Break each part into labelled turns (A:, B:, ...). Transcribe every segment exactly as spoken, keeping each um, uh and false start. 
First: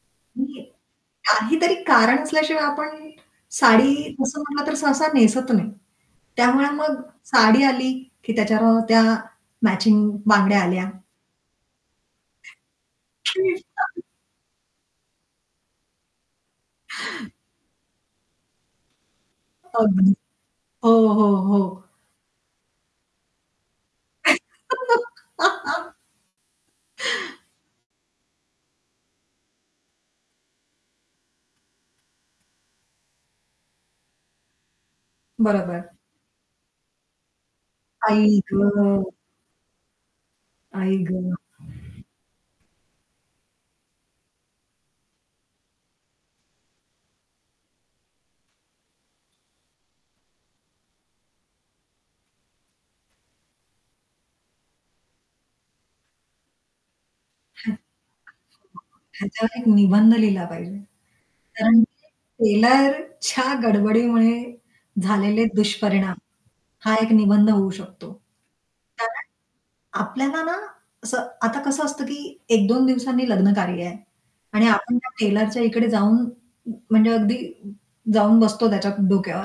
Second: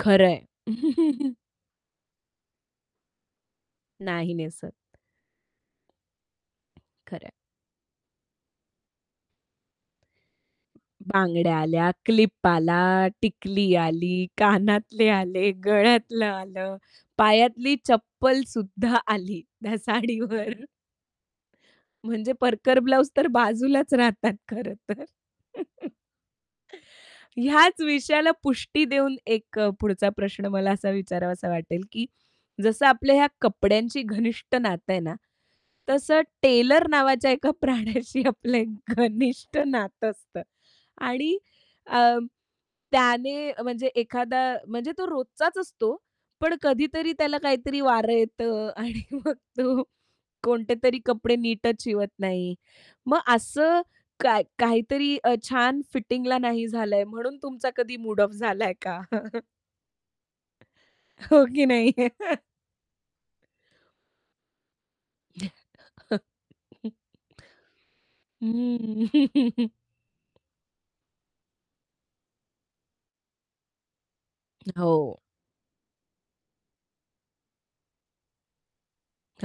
A: खरं आहे.
B: [unintelligible] काहीतरी कारण असल्याशिवाय आपण साडी
A: नाही
B: असं म्हटलं
A: नेसत.
B: तर सहसा नेसत नाही. त्यामुळे मग
A: खरं आहे.
B: साडी आली की त्याच्यावर त्या मॅचिंग बांगड्या आल्या.
A: बांगड्या आल्या, क्लिप आला, टिकली
B: [unintelligible]
A: आली, कानातले आले, गळ्यातलं आलं, पायातली चप्पल सुद्धा आली त्या
B: अगदी.
A: साडीवर.
B: हो, हो, हो.
A: म्हणजे परकर, ब्लाउज तर बाजूलाच राहतात खरंतर. ह्याच विषयाला पुष्टी देऊन एक अ, पुढचा प्रश्न मला असा विचारावासा वाटेल की जसं आपल्या ह्या कपड्यांची घनिष्ठ नातं आहे ना,
B: बरोबर.
A: तसं टेलर नावाच्या एका प्राण्याशी
B: आई
A: आपलं एक
B: गं.
A: घनिष्ठ नातं असतं.
B: आई गं.
A: आणि अ, त्याने म्हणजे एखादा म्हणजे तो रोजचाच असतो. पण कधीतरी त्याला काहीतरी वारं येतं आणि मग तो कोणते तरी कपडे नीटच शिवत नाही. मग असं काय काहीतरी अ, छान फिटिंगला नाही झालाय म्हणून तुमचा कधी मूड ऑफ झालाय का?
B: ह्याच्यावर एक निबंध लिहिला पाहिजे.
A: हो की
B: कारण
A: नाही?
B: की टेलरच्या गडबडीमुळे झालेले दुष्परिणाम हा एक निबंध होऊ शकतो.
A: हं.
B: कारण आपल्याला ना, असं आता कसं असतं की एक दोन दिवसांनी लग्नकार्य आहे. आणि आपण त्या
A: हो.
B: टेलरच्या इकडे जाऊन म्हणजे अगदी जाऊन बसतो त्याच्या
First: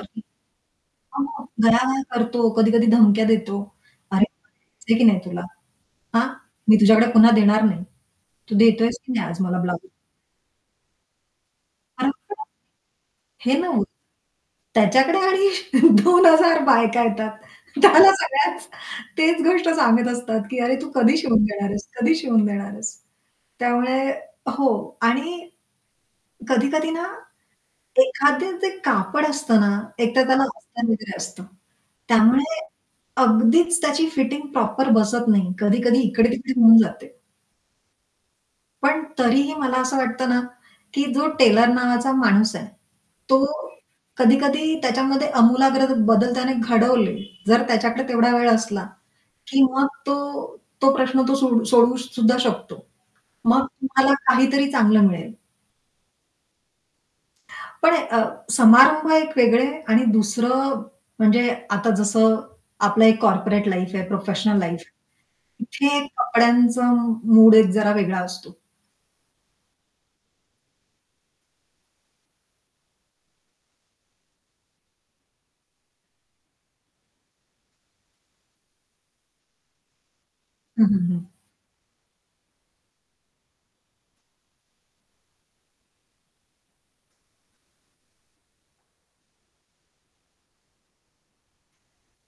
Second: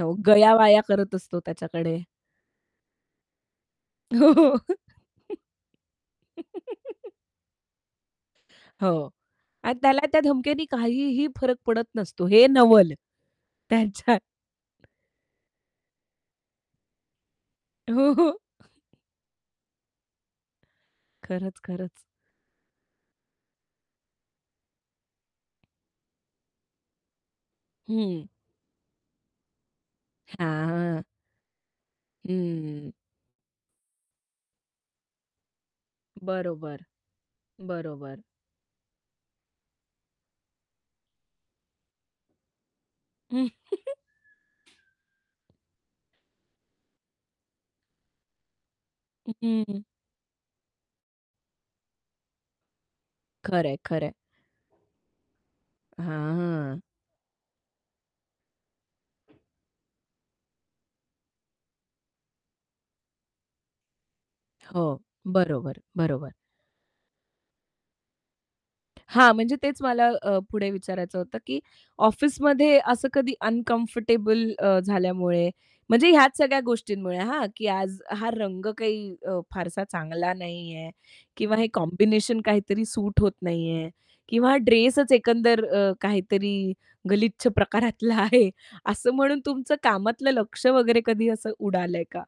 A: हो, गयावया करत असतो
B: [unintelligible]
A: त्याच्याकडे.
B: गयावया करतो, कधी-कधी धमक्या देतो. "अरे,
A: हो.
B: कळतं की नाही तुला?" "हां, मी तुझ्याकडे पुन्हा देणार नाही. तू" "देतोयस"
A: हो.
B: "की नाही आज मला"
A: आणि
B: "ब्लाऊज?"
A: त्याला त्या धमक्यांनी काहीही फरक पडत नसतो हे
B: [unintelligible]
A: नवल
B: हे ना
A: त्याच्या
B: त्याच्याकडे आणि दोन हजार बायका येतात. त्याला
A: हो.
B: सगळ्याच तेच गोष्ट सांगत असतात की, "अरे, तू कधी शिवून
A: खरंच,
B: देणार आहेस?
A: खरंच.
B: कधी शिवून देणार आहेस?" त्यामुळे हो. आणि कधी-कधी ना,
A: हं.
B: एखादं ते कापड असतं ना, एकतर त्याला अस्तर
A: हां.
B: वगैर असतं. त्यामुळे
A: हं.
B: अगदीच त्याची फिटिंग प्रॉपर बसत नाही. कधी-कधी इकडे तिकडे होऊन
A: बरोबर,
B: जाते.
A: बरोबर.
B: पण तरीही मला असं वाटतं ना, की जो टेलर नावाचा माणूस आहे, तो कधी-कधी त्याच्यामध्ये आमूलाग्र बदल त्याने घडवले. जर त्याच्याकडे तेवढा वेळ असला की
A: [unintelligible]
B: मग तो तो प्रश्न तो सोडू सोडवू सुद्धा शकतो. मग
A: खरं आहे, खरं आहे.
B: तुम्हाला काहीतरी चांगलं मिळेल.
A: हां.
B: पण अ, समारंभ एक वेगळे आणि दुसरं म्हणजे आता जसं आपलं एक कॉर्पोरेट लाईफ आहे, प्रोफेशनल लाईफ आहे.
A: हो. बरोबर,
B: इथे
A: बरोबर.
B: कपड्यांचा मूड एक जरा वेगळा असतो.
A: हां, म्हणजे तेच मला अ, पुढे विचारायचं होतं की ऑफिसमध्ये असं कधी अनकम्फर्टेबल अ, झाल्यामुळे म्हणजे ह्याच सगळ्या गोष्टींमुळे हां, की आज हा रंग काही अ, फारसा चांगला
B: हं,
A: नाहीये,
B: हं, हं.
A: किंवा हे कॉम्बिनेशन काहीतरी सूट होत नाहीये, किंवा हा ड्रेसचं एकंदर अ, काहीतरी गलिच्छ प्रकारातला आहे असं म्हणून तुमचं कामातलं लक्ष वगैरे कधी असं उडालंय का?